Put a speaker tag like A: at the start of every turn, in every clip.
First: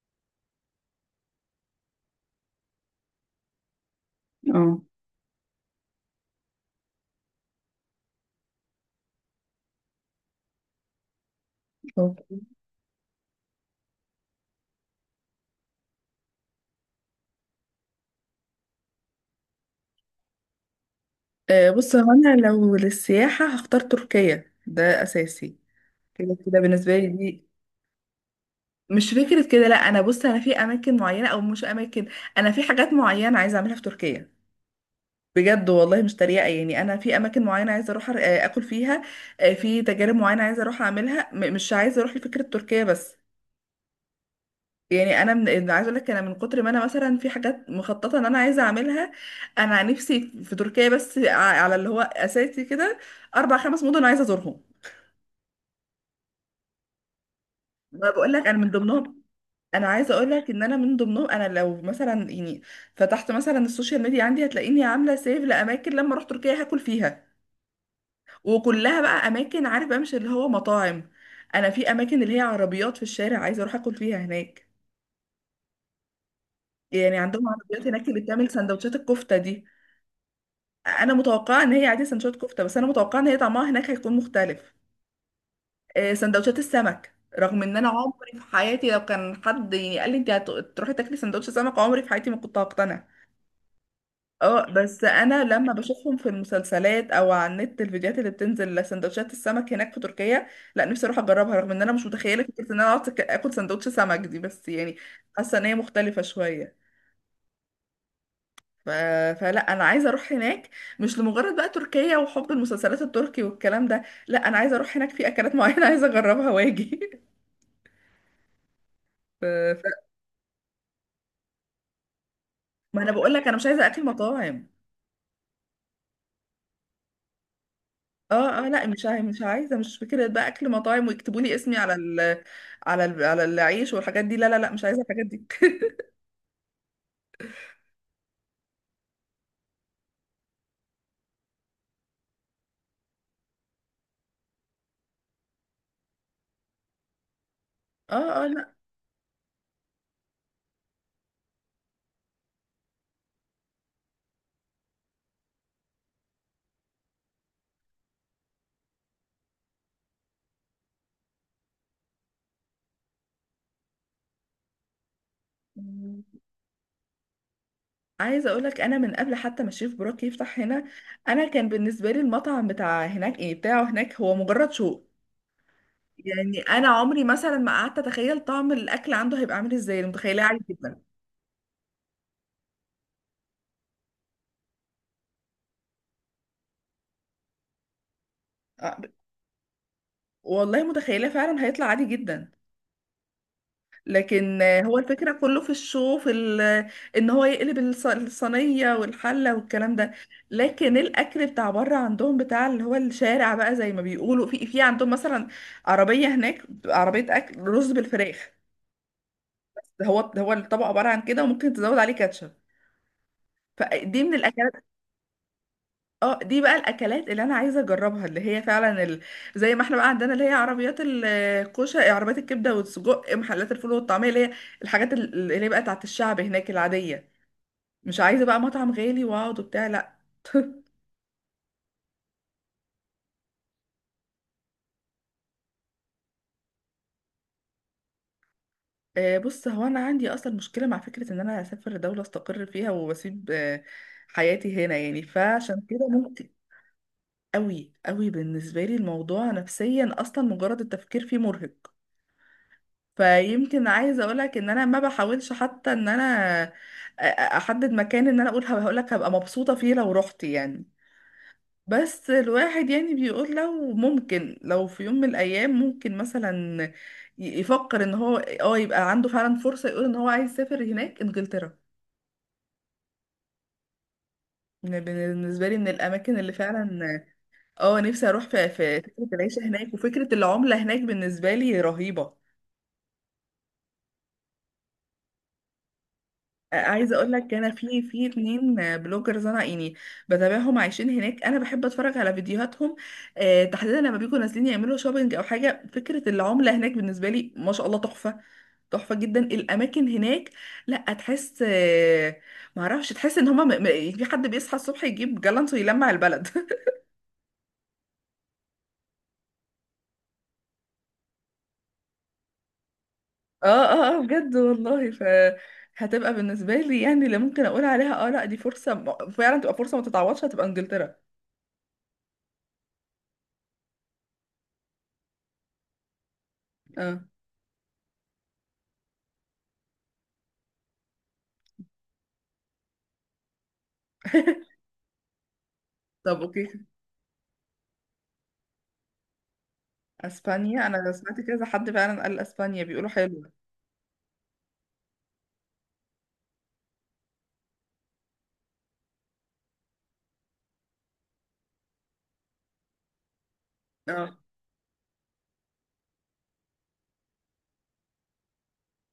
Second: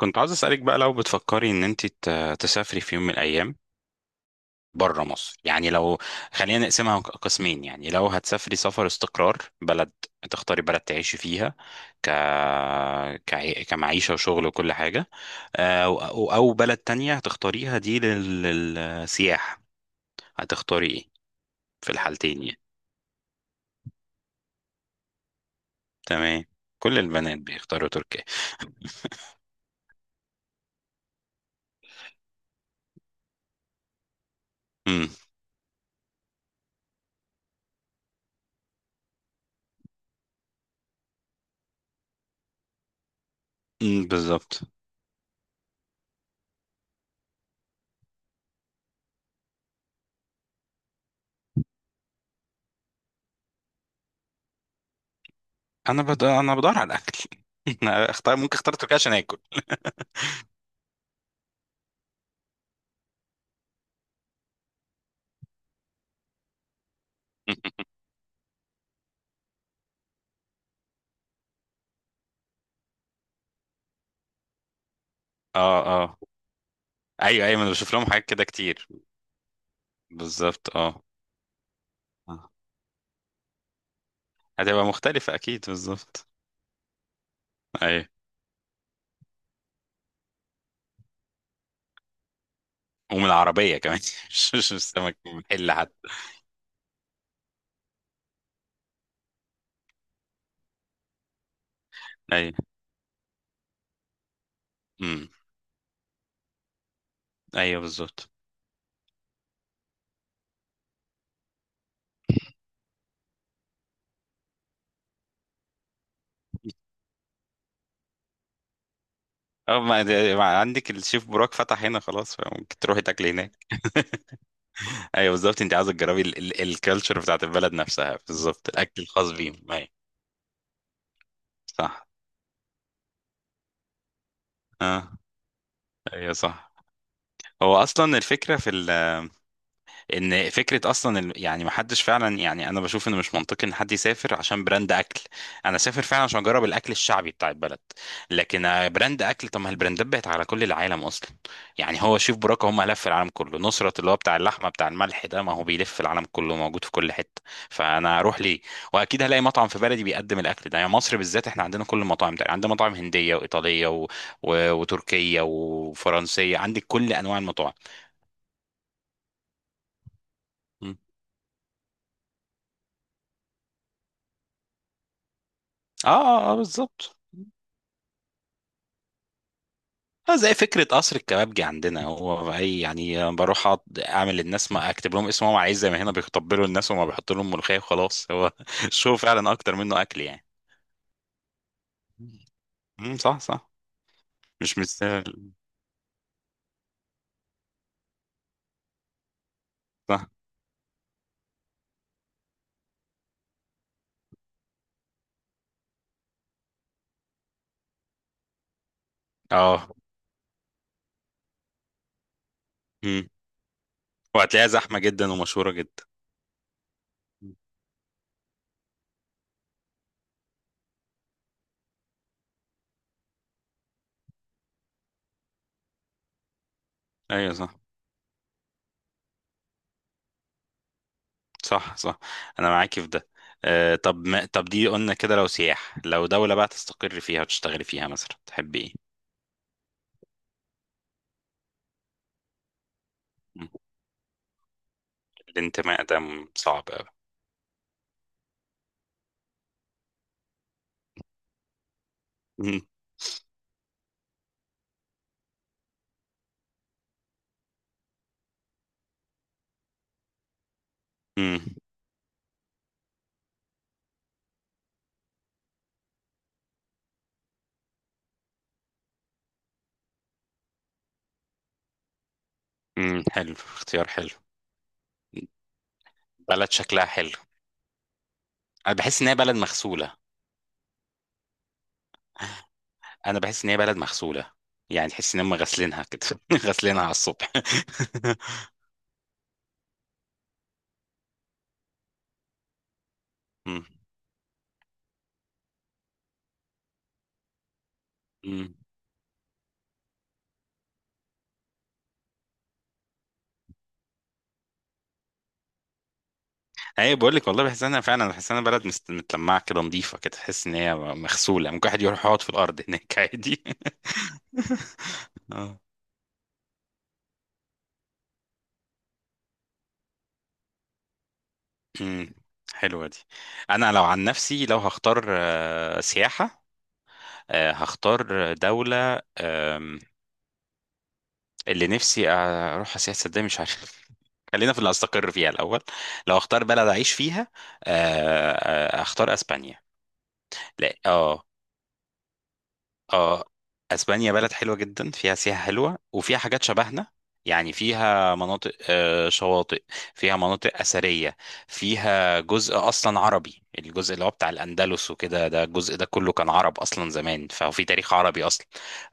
A: كنت عاوز أسألك بقى لو بتفكري إن أنت تسافري في يوم من الأيام
B: اه
A: بره مصر. يعني لو، خلينا نقسمها قسمين. يعني لو هتسافري سفر استقرار بلد، تختاري بلد تعيشي فيها ك...
B: أوكي.
A: كمعيشة وشغل وكل حاجة، أو بلد تانية هتختاريها دي للسياحة، هتختاري إيه في
B: بص، هو انا
A: الحالتين؟ يعني
B: لو للسياحة هختار تركيا، ده اساسي. كده
A: تمام.
B: كده بالنسبة
A: كل
B: لي
A: البنات
B: دي.
A: بيختاروا تركيا.
B: مش فكرة كده، لا، انا بص، انا في اماكن معينة او مش اماكن. انا في حاجات معينة عايزة اعملها في تركيا.
A: امم
B: بجد والله، مش تريقة، يعني انا في اماكن معينة عايزة اروح اكل فيها. في تجارب معينة عايزة اروح اعملها، مش عايزة اروح لفكرة تركيا بس.
A: أمم، بالظبط.
B: يعني انا أنا عايزه اقول لك، انا من كتر ما انا مثلا في حاجات مخططه ان انا عايزه اعملها. انا نفسي في تركيا، بس على اللي هو اساسي كده، اربع خمس مدن عايزه ازورهم.
A: أنا بدور على الأكل
B: ما
A: أنا
B: بقول لك انا من
A: اختار تركيا عشان
B: ضمنهم.
A: آكل
B: انا عايزه اقول لك ان انا من ضمنهم. انا لو مثلا يعني فتحت مثلا السوشيال ميديا عندي، هتلاقيني عامله سيف لاماكن لما اروح تركيا هاكل فيها. وكلها بقى اماكن، عارف، بقى مش اللي هو مطاعم. انا في اماكن اللي هي عربيات في الشارع عايزه اروح اكل فيها هناك.
A: اه،
B: يعني
A: ايوه
B: عندهم
A: ايوه انا
B: عربيات
A: بشوف لهم
B: هناك اللي
A: حاجات كده
B: بتعمل
A: كتير،
B: سندوتشات الكفته دي.
A: بالظبط اه.
B: انا متوقعه ان هي عادي سندوتشات
A: آه.
B: كفته، بس انا متوقعه ان هي طعمها هناك هيكون مختلف.
A: هتبقى مختلفة اكيد، بالظبط.
B: سندوتشات السمك، رغم ان انا
A: ايوه،
B: عمري في حياتي لو كان حد يعني قال لي انت هتروحي تاكلي سندوتش سمك، عمري في حياتي ما كنت هقتنع.
A: ومن العربية كمان مش
B: اه،
A: مش
B: بس
A: السمك من
B: انا لما
A: محل حتى.
B: بشوفهم في المسلسلات او على النت، الفيديوهات اللي بتنزل لسندوتشات السمك هناك في تركيا، لا، نفسي اروح اجربها، رغم ان انا مش متخيله
A: ايوه.
B: فكره ان انا اقعد اكل سندوتش سمك دي، بس يعني
A: امم
B: حاسه ان هي مختلفه شويه.
A: ايوه بالظبط
B: ف... فلا، انا عايزه اروح هناك، مش لمجرد بقى تركيا وحب المسلسلات التركي والكلام ده، لا، انا عايزه اروح هناك في اكلات معينه عايزه اجربها واجي. ف...
A: اه. ما
B: ف...
A: ما عندك الشيف براك فتح هنا خلاص، فممكن
B: ما
A: تروحي
B: انا
A: تاكلي
B: بقول لك
A: هناك
B: انا مش عايزه اكل مطاعم.
A: ايوه بالظبط، انت عاوزه تجربي الكالتشر بتاعت البلد نفسها،
B: اه اه،
A: بالظبط
B: لا،
A: الاكل الخاص
B: مش
A: بيهم.
B: عايزه،
A: ايوه
B: مش فكره بقى اكل مطاعم ويكتبوا لي اسمي
A: صح
B: على العيش والحاجات دي، لا لا لا، مش عايزه
A: اه،
B: الحاجات دي.
A: ايوه صح. هو اصلا الفكره في ال، ان فكره اصلا يعني ما حدش فعلا، يعني انا بشوف ان مش منطقي ان حد يسافر عشان براند اكل. انا سافر فعلا عشان اجرب الاكل الشعبي بتاع البلد.
B: اه اه،
A: لكن
B: لا،
A: براند اكل، طب ما البراندات بقت على كل العالم اصلا. يعني هو شيف براكه هم لف العالم كله، نصرت اللي هو بتاع اللحمه بتاع الملح ده ما هو بيلف العالم كله، موجود في كل حته. فانا اروح ليه؟ واكيد هلاقي مطعم في بلدي بيقدم الاكل ده. يعني مصر بالذات احنا عندنا كل المطاعم ده، عندنا مطاعم هنديه وايطاليه وتركيه وفرنسيه، عندك كل انواع المطاعم.
B: عايزه اقول لك، انا من قبل حتى ما الشيف بروك يفتح هنا،
A: م.
B: انا كان بالنسبه لي المطعم بتاع هناك، ايه، بتاعه هناك، هو مجرد شوق.
A: اه اه، آه،
B: يعني انا
A: بالظبط.
B: عمري مثلا ما قعدت اتخيل طعم الاكل عنده هيبقى عامل ازاي، أنا
A: اه
B: متخيلاه
A: زي
B: عادي
A: فكرة
B: جدا.
A: قصر الكبابجي عندنا، هو أي يعني بروح أقعد أعمل للناس ما أكتب لهم اسمهم عايز، زي ما هنا بيتقبلوا الناس وما بيحط لهم ملوخية وخلاص. هو
B: آه،
A: الشو فعلا أكتر منه أكل يعني.
B: والله متخيلاه فعلا هيطلع عادي جدا.
A: صح صح،
B: لكن
A: مش
B: هو الفكرة
A: مستاهل.
B: كله في الشو، ان هو يقلب الصينية والحلة والكلام ده.
A: صح.
B: لكن الاكل بتاع بره عندهم، بتاع اللي هو الشارع بقى، زي ما بيقولوا، في عندهم مثلا عربية هناك بتبقى عربية اكل رز بالفراخ.
A: اه.
B: ده هو الطبق، عبارة عن كده، وممكن تزود عليه كاتشب.
A: امم
B: فدي من
A: وهتلاقيها
B: الاكلات.
A: زحمة جدا ومشهورة جدا.
B: اه، دي بقى الاكلات اللي انا عايزه اجربها، اللي هي فعلا زي ما احنا بقى عندنا اللي هي عربيات الكوشه، عربيات الكبده والسجق، محلات الفول والطعميه، اللي هي الحاجات اللي هي بقى بتاعت الشعب هناك العاديه.
A: أيوة صح
B: مش عايزه بقى مطعم غالي واقعد وبتاع، لا.
A: صح صح، أنا معاكي في ده. آه طب ما طب دي قلنا كده لو سياح، لو دولة بقى تستقر فيها وتشتغلي فيها مثلا تحبي إيه؟
B: بص، هو انا عندي اصلا مشكله مع فكره ان انا اسافر دوله استقر فيها واسيب
A: مم.
B: حياتي هنا، يعني فعشان
A: الانتماء
B: كده
A: ده
B: ممكن.
A: صعب أوي.
B: قوي قوي بالنسبه لي الموضوع نفسيا، اصلا مجرد التفكير فيه مرهق.
A: مم.
B: فيمكن عايزه اقولك ان انا ما بحاولش حتى ان انا أ- أ- احدد مكان ان انا اقول هقولك هبقى مبسوطه فيه لو رحت يعني.
A: مم.
B: بس الواحد يعني بيقول، لو ممكن، لو في يوم من الايام ممكن مثلا يفكر ان هو يبقى عنده فعلا فرصه، يقول ان هو عايز يسافر هناك انجلترا.
A: امم، حلو، اختيار حلو،
B: بالنسبه لي، من الاماكن اللي
A: بلد
B: فعلا،
A: شكلها حلو.
B: اه، نفسي اروح في
A: انا
B: في
A: بحس
B: فكره
A: ان هي بلد
B: العيشه هناك
A: مغسوله،
B: وفكره العمله هناك بالنسبه لي رهيبه.
A: انا بحس ان هي بلد مغسوله. يعني تحس ان هم غاسلينها كده غاسلينها على
B: عايزه اقول
A: الصبح
B: لك انا في 2 بلوجرز انا يعني بتابعهم، عايشين هناك، انا بحب اتفرج على فيديوهاتهم.
A: امم
B: تحديدا لما بيكونوا نازلين يعملوا شوبينج او حاجه، فكره العمله هناك بالنسبه لي ما شاء الله تحفه.
A: امم
B: تحفه جدا الاماكن هناك. لا، تحس ما اعرفش، تحس ان هما يعني في حد بيصحى الصبح يجيب جالانت ويلمع البلد.
A: اي بقول لك والله بحس انها فعلا، بحس انها بلد متلمعه كده، نظيفه كده، تحس ان هي مغسوله. ممكن واحد يروح يقعد في الارض هناك عادي
B: اه اه اه، بجد والله.
A: اه.
B: هتبقى بالنسبه لي يعني اللي ممكن اقول عليها اه لا دي فرصه فعلا تبقى فرصه ما تتعوضش، هتبقى انجلترا.
A: امم حلوه دي. انا لو عن نفسي لو هختار سياحه،
B: اه،
A: هختار دولة اللي نفسي اروح سياحه، صدق مش عارف خلينا في اللي هستقر فيها الاول. لو
B: طب
A: اختار
B: اوكي.
A: بلد اعيش فيها، آه، اختار اسبانيا.
B: اسبانيا،
A: لا
B: انا سمعت
A: اه
B: كذا حد فعلا قال اسبانيا، بيقولوا
A: اه،
B: حلوة.
A: اسبانيا بلد حلوه جدا، فيها سياحه حلوه وفيها حاجات شبهنا. يعني فيها مناطق شواطئ، فيها مناطق اثريه، فيها جزء اصلا عربي، الجزء اللي هو
B: اه،
A: بتاع الاندلس وكده، ده الجزء ده كله كان عرب اصلا زمان، ففي تاريخ عربي اصلا.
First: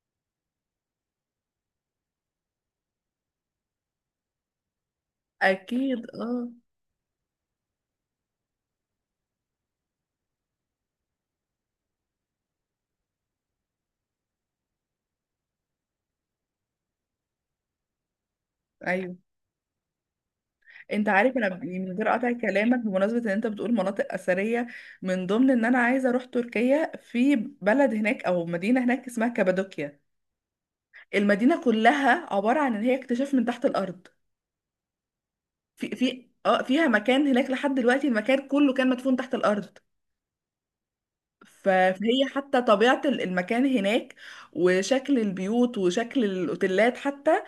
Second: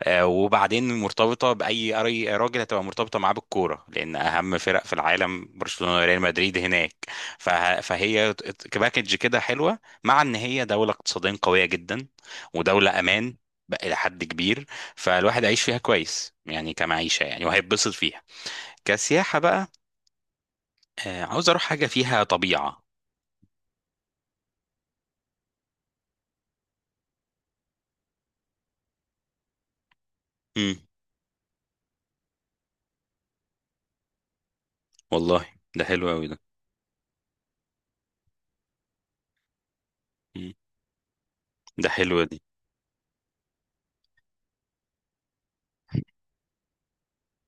A: وبعدين مرتبطه باي أي راجل هتبقى مرتبطه معاه بالكوره، لان اهم فرق في العالم برشلونه
B: اكيد.
A: وريال
B: اه،
A: مدريد هناك. فهي كباكج كده حلوه، مع ان هي دوله اقتصاديا قويه جدا ودولة أمان بقى إلى حد كبير. فالواحد هيعيش فيها كويس يعني، كمعيشة يعني، وهيتبسط فيها
B: ايوه.
A: كسياحة بقى.
B: انت عارف انا
A: عاوز أروح
B: يعني
A: حاجة
B: من غير
A: فيها
B: قطع كلامك،
A: طبيعة.
B: بمناسبه ان انت بتقول مناطق اثريه، من ضمن ان انا عايزه اروح تركيا، في بلد هناك او مدينه هناك اسمها كابادوكيا.
A: مم.
B: المدينه كلها عباره عن ان هي اكتشاف من تحت الارض.
A: والله، ده
B: في
A: حلو أوي
B: في
A: ده.
B: اه فيها مكان هناك لحد دلوقتي المكان كله كان مدفون تحت الارض.
A: مم. ده حلو
B: فهي
A: دي.
B: حتى طبيعه المكان هناك وشكل البيوت وشكل الاوتيلات حتى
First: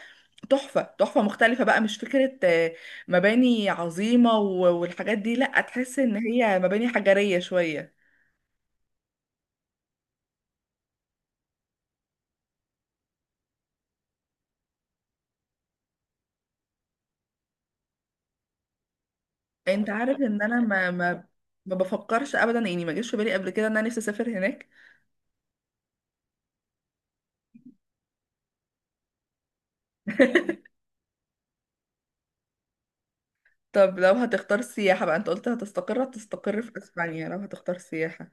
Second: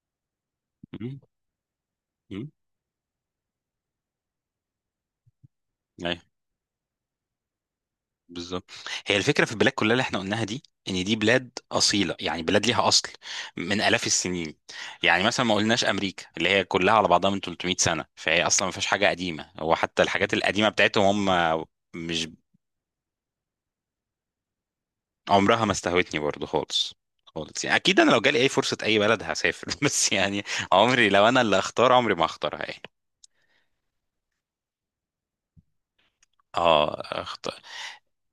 B: تحفة
A: مم.
B: تحفة، مختلفة بقى، مش فكرة
A: مم.
B: مباني عظيمة والحاجات دي، لأ، تحس إن
A: أيوه
B: هي مباني حجرية شوية.
A: بالظبط. هي الفكرة في البلاد كلها اللي احنا قلناها دي، إن دي بلاد أصيلة، يعني بلاد ليها أصل من آلاف السنين. يعني مثلا ما قلناش أمريكا اللي هي كلها على بعضها من 300 سنة، فهي أصلا ما فيهاش حاجة قديمة، هو
B: أنت
A: حتى
B: عارف
A: الحاجات
B: إن أنا
A: القديمة
B: ما ما
A: بتاعتهم هم.
B: ما
A: مش
B: بفكرش أبدا، يعني ما جاش في بالي قبل كده إن أنا نفسي أسافر هناك.
A: عمرها ما استهوتني برضو خالص خالص. يعني اكيد انا لو جالي اي فرصه، اي بلد هسافر بس يعني عمري، لو انا اللي اختار عمري ما اختارها يعني.
B: طب لو هتختار سياحة بقى، أنت قلت هتستقر في
A: اه
B: أسبانيا، لو
A: اختار
B: هتختار سياحة،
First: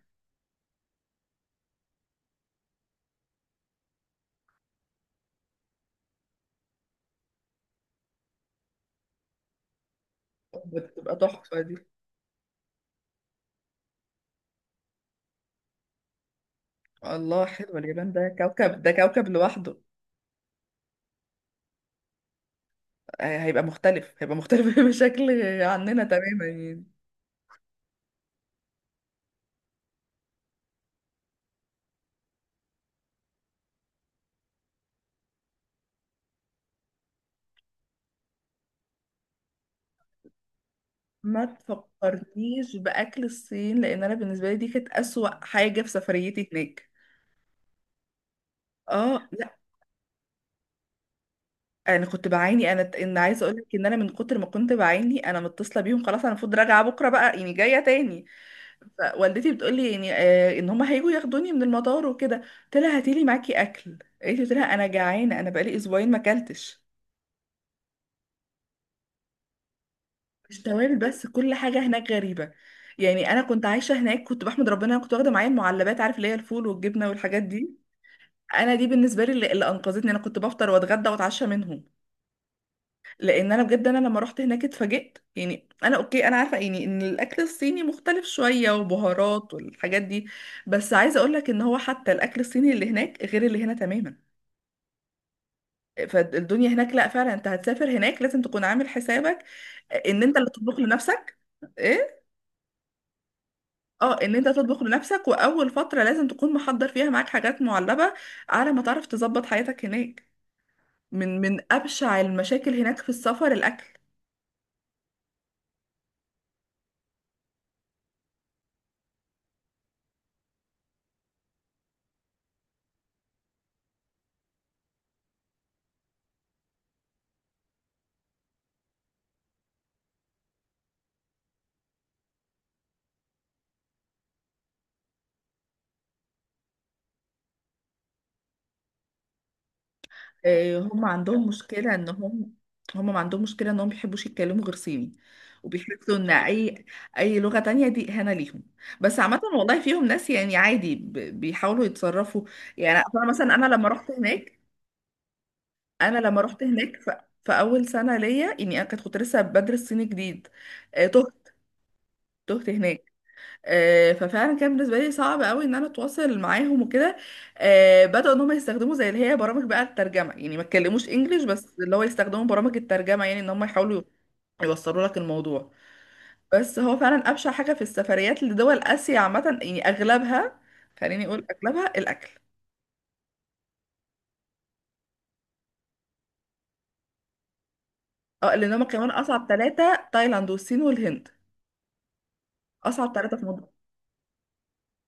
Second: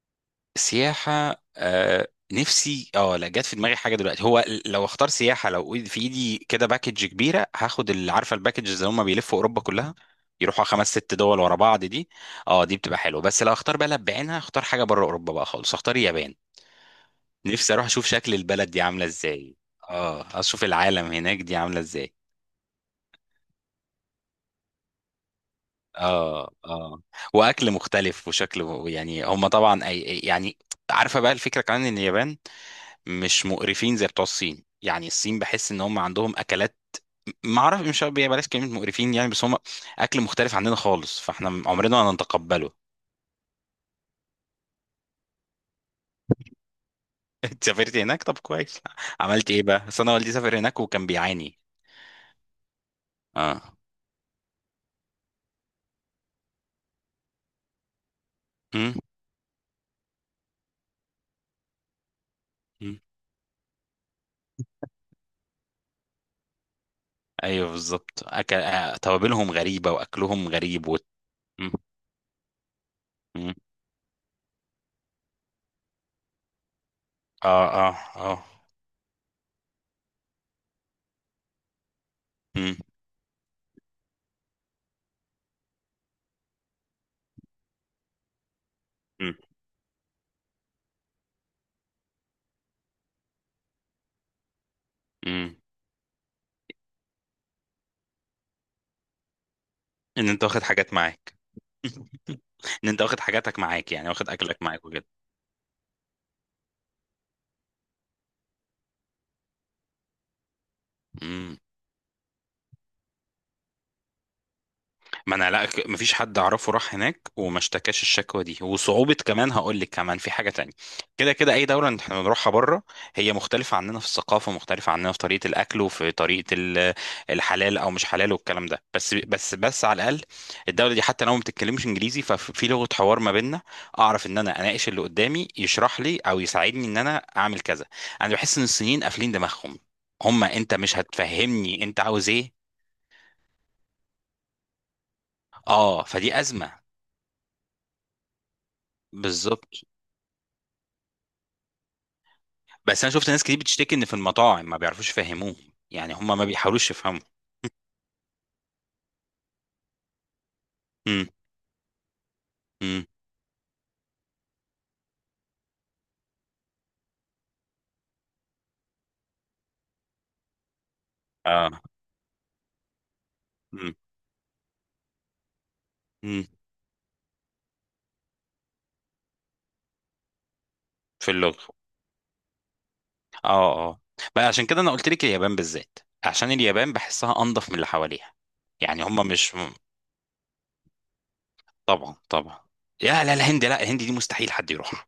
A: سياحه، آه نفسي اه، لا جت في دماغي حاجه دلوقتي. هو لو اختار سياحه، لو في ايدي كده باكج كبيره هاخد، اللي عارفه الباكج اللي هم بيلفوا اوروبا كلها، يروحوا خمس
B: بتبقى
A: ست دول ورا
B: تحفة دي.
A: بعض دي. اه دي بتبقى حلوه. بس لو اختار بلد بعينها، اختار حاجه بره اوروبا بقى خالص، اختار اليابان.
B: الله،
A: نفسي
B: حلوة
A: اروح اشوف
B: اليابان، ده
A: شكل البلد دي
B: كوكب، ده
A: عامله
B: كوكب
A: ازاي،
B: لوحده.
A: اه اشوف العالم هناك دي عامله ازاي.
B: هيبقى مختلف، هيبقى مختلف بشكل عننا تماما
A: اه
B: يعني.
A: اه، واكل مختلف وشكل يعني هم طبعا أي يعني. عارفه بقى الفكره كمان ان اليابان مش مقرفين زي بتوع الصين. يعني الصين بحس ان هم عندهم اكلات، ما اعرف، مش عارف- بلاش كلمه مقرفين يعني، بس هم اكل مختلف عننا خالص،
B: ما
A: فاحنا عمرنا ما هنتقبله.
B: تفكرنيش باكل الصين، لان انا بالنسبه لي دي كانت اسوأ حاجه في سفريتي هناك.
A: انت سافرت هناك؟ طب كويس،
B: اه،
A: عملت
B: لا،
A: ايه بقى؟ بس انا والدي سافر هناك وكان بيعاني.
B: انا كنت بعاني. انا، ان عايزه اقول
A: اه.
B: لك ان انا من كتر ما كنت بعاني انا متصله بيهم خلاص، انا المفروض راجعه بكره بقى، يعني جايه تاني.
A: مم.
B: فوالدتي بتقول لي يعني ان هم هيجوا ياخدوني من المطار وكده، قلت لها
A: مم.
B: هاتي لي معاكي اكل، قالت لي، قلت لها انا جعانه، انا بقالي اسبوعين ما اكلتش.
A: ايوه بالظبط، أكل... آه، توابلهم غريبه واكلهم
B: مش
A: غريب
B: توابل بس، كل
A: مم.
B: حاجه هناك غريبه. يعني انا
A: مم.
B: كنت عايشه هناك كنت بحمد ربنا انا كنت واخده معايا المعلبات، عارف، اللي هي الفول والجبنه والحاجات
A: اه
B: دي.
A: اه اه.
B: انا دي بالنسبه لي اللي انقذتني، انا كنت بفطر واتغدى واتعشى منهم. لان انا بجد، انا لما رحت هناك اتفاجئت، يعني انا اوكي، انا عارفه يعني ان الاكل الصيني مختلف شويه
A: مم.
B: وبهارات والحاجات دي. بس عايزه اقول لك ان هو حتى الاكل الصيني اللي هناك غير اللي هنا تماما.
A: امم،
B: فالدنيا هناك، لا فعلا، انت هتسافر هناك لازم تكون عامل حسابك ان
A: ان
B: انت
A: انت
B: اللي
A: واخد
B: تطبخ
A: حاجات معاك
B: لنفسك. ايه.
A: ان انت واخد حاجاتك معاك، يعني
B: اه،
A: واخد
B: ان انت
A: اكلك
B: تطبخ
A: معاك وكده.
B: لنفسك، واول فتره لازم تكون محضر فيها معاك حاجات معلبه على ما تعرف تظبط حياتك هناك. من
A: امم.
B: من أبشع المشاكل هناك في السفر الأكل.
A: ما انا، لا، مفيش حد اعرفه راح هناك وما اشتكاش الشكوى دي، وصعوبة كمان هقول لك كمان في حاجة تانية. كده كده اي دولة احنا بنروحها بره هي مختلفة عننا في الثقافة، مختلفة عننا في طريقة الاكل وفي طريقة الحلال او مش حلال والكلام ده. بس على الاقل الدولة دي حتى لو ما بتتكلمش انجليزي، ففي لغة حوار ما بيننا، اعرف ان انا اناقش اللي قدامي يشرح لي او يساعدني ان انا اعمل كذا. انا بحس ان الصينيين قافلين دماغهم، هما انت مش
B: هم عندهم
A: هتفهمني
B: مشكلة
A: انت
B: إن
A: عاوز
B: هم،
A: ايه.
B: هم ما عندهم مشكلة إنهم بيحبوش يتكلموا غير صيني،
A: اه
B: وبيحسوا إن
A: فدي ازمة.
B: أي لغة تانية دي إهانة ليهم. بس عامة
A: بالظبط.
B: والله فيهم ناس يعني عادي بيحاولوا يتصرفوا. يعني
A: بس انا
B: أنا
A: شفت ناس
B: مثلا
A: كتير
B: أنا لما
A: بتشتكي ان
B: رحت
A: في
B: هناك،
A: المطاعم ما بيعرفوش يفهموه، يعني
B: أنا
A: هم
B: لما
A: ما
B: رحت
A: بيحاولوش
B: هناك،
A: يفهموا.
B: في أول سنة ليا يعني، أنا كنت لسه بدرس صيني جديد.
A: امم
B: تهت. تهت
A: امم
B: هناك. ففعلا كان بالنسبه لي صعب قوي ان انا اتواصل معاهم وكده. بداوا ان هم يستخدموا زي اللي هي برامج بقى الترجمه، يعني ما تكلموش انجليش،
A: اه.
B: بس اللي هو يستخدموا برامج الترجمه يعني ان هم
A: امم
B: يحاولوا يوصلوا لك الموضوع.
A: امم
B: بس هو فعلا ابشع حاجه في السفريات لدول اسيا عامه، يعني اغلبها، خليني
A: في
B: اقول
A: اللغه.
B: اغلبها الاكل.
A: اه اه. بقى عشان كده انا قلت لك اليابان بالذات، عشان اليابان بحسها انضف من اللي حواليها.
B: اه، لان هم
A: يعني
B: كمان
A: هم
B: اصعب
A: مش،
B: ثلاثه تايلاند والصين والهند،
A: طبعا طبعا.
B: اصعب
A: يا لا
B: ثلاثه في
A: الهند،
B: موضوع.
A: لا الهند دي مستحيل حد يروح.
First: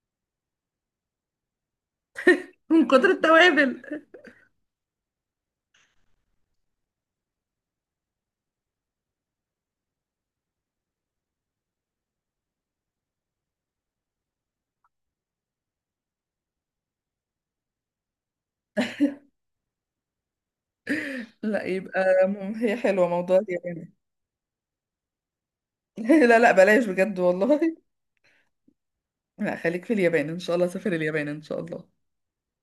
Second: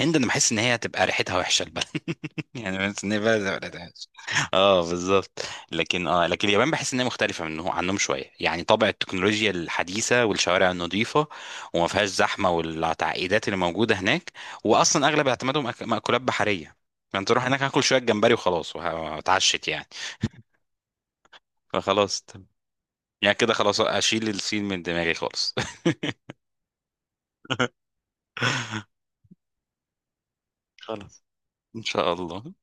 A: الهند انا بحس ان هي هتبقى ريحتها وحشه البلد يعني
B: من
A: بحس
B: كتر
A: ان هي بلد هتبقى ريحتها
B: التوابل.
A: وحشة. اه بالظبط. لكن اه، لكن اليابان بحس ان هي مختلفه منهم عنهم شويه، يعني طابع التكنولوجيا الحديثه والشوارع النظيفه، وما فيهاش زحمه والتعقيدات اللي موجوده هناك. واصلا اغلب اعتمادهم مأكولات بحريه، فانت تروح هناك هاكل شويه جمبري وخلاص وهتعشت يعني.
B: لا، يبقى
A: فخلاص،
B: هي حلوه
A: يعني
B: موضوع
A: كده خلاص
B: اليابان.
A: اشيل الصين من دماغي خالص
B: لا لا، بلاش بجد والله. لا، خليك في اليابان ان شاء الله، سافر
A: خلاص
B: اليابان ان شاء
A: ان
B: الله.
A: شاء الله.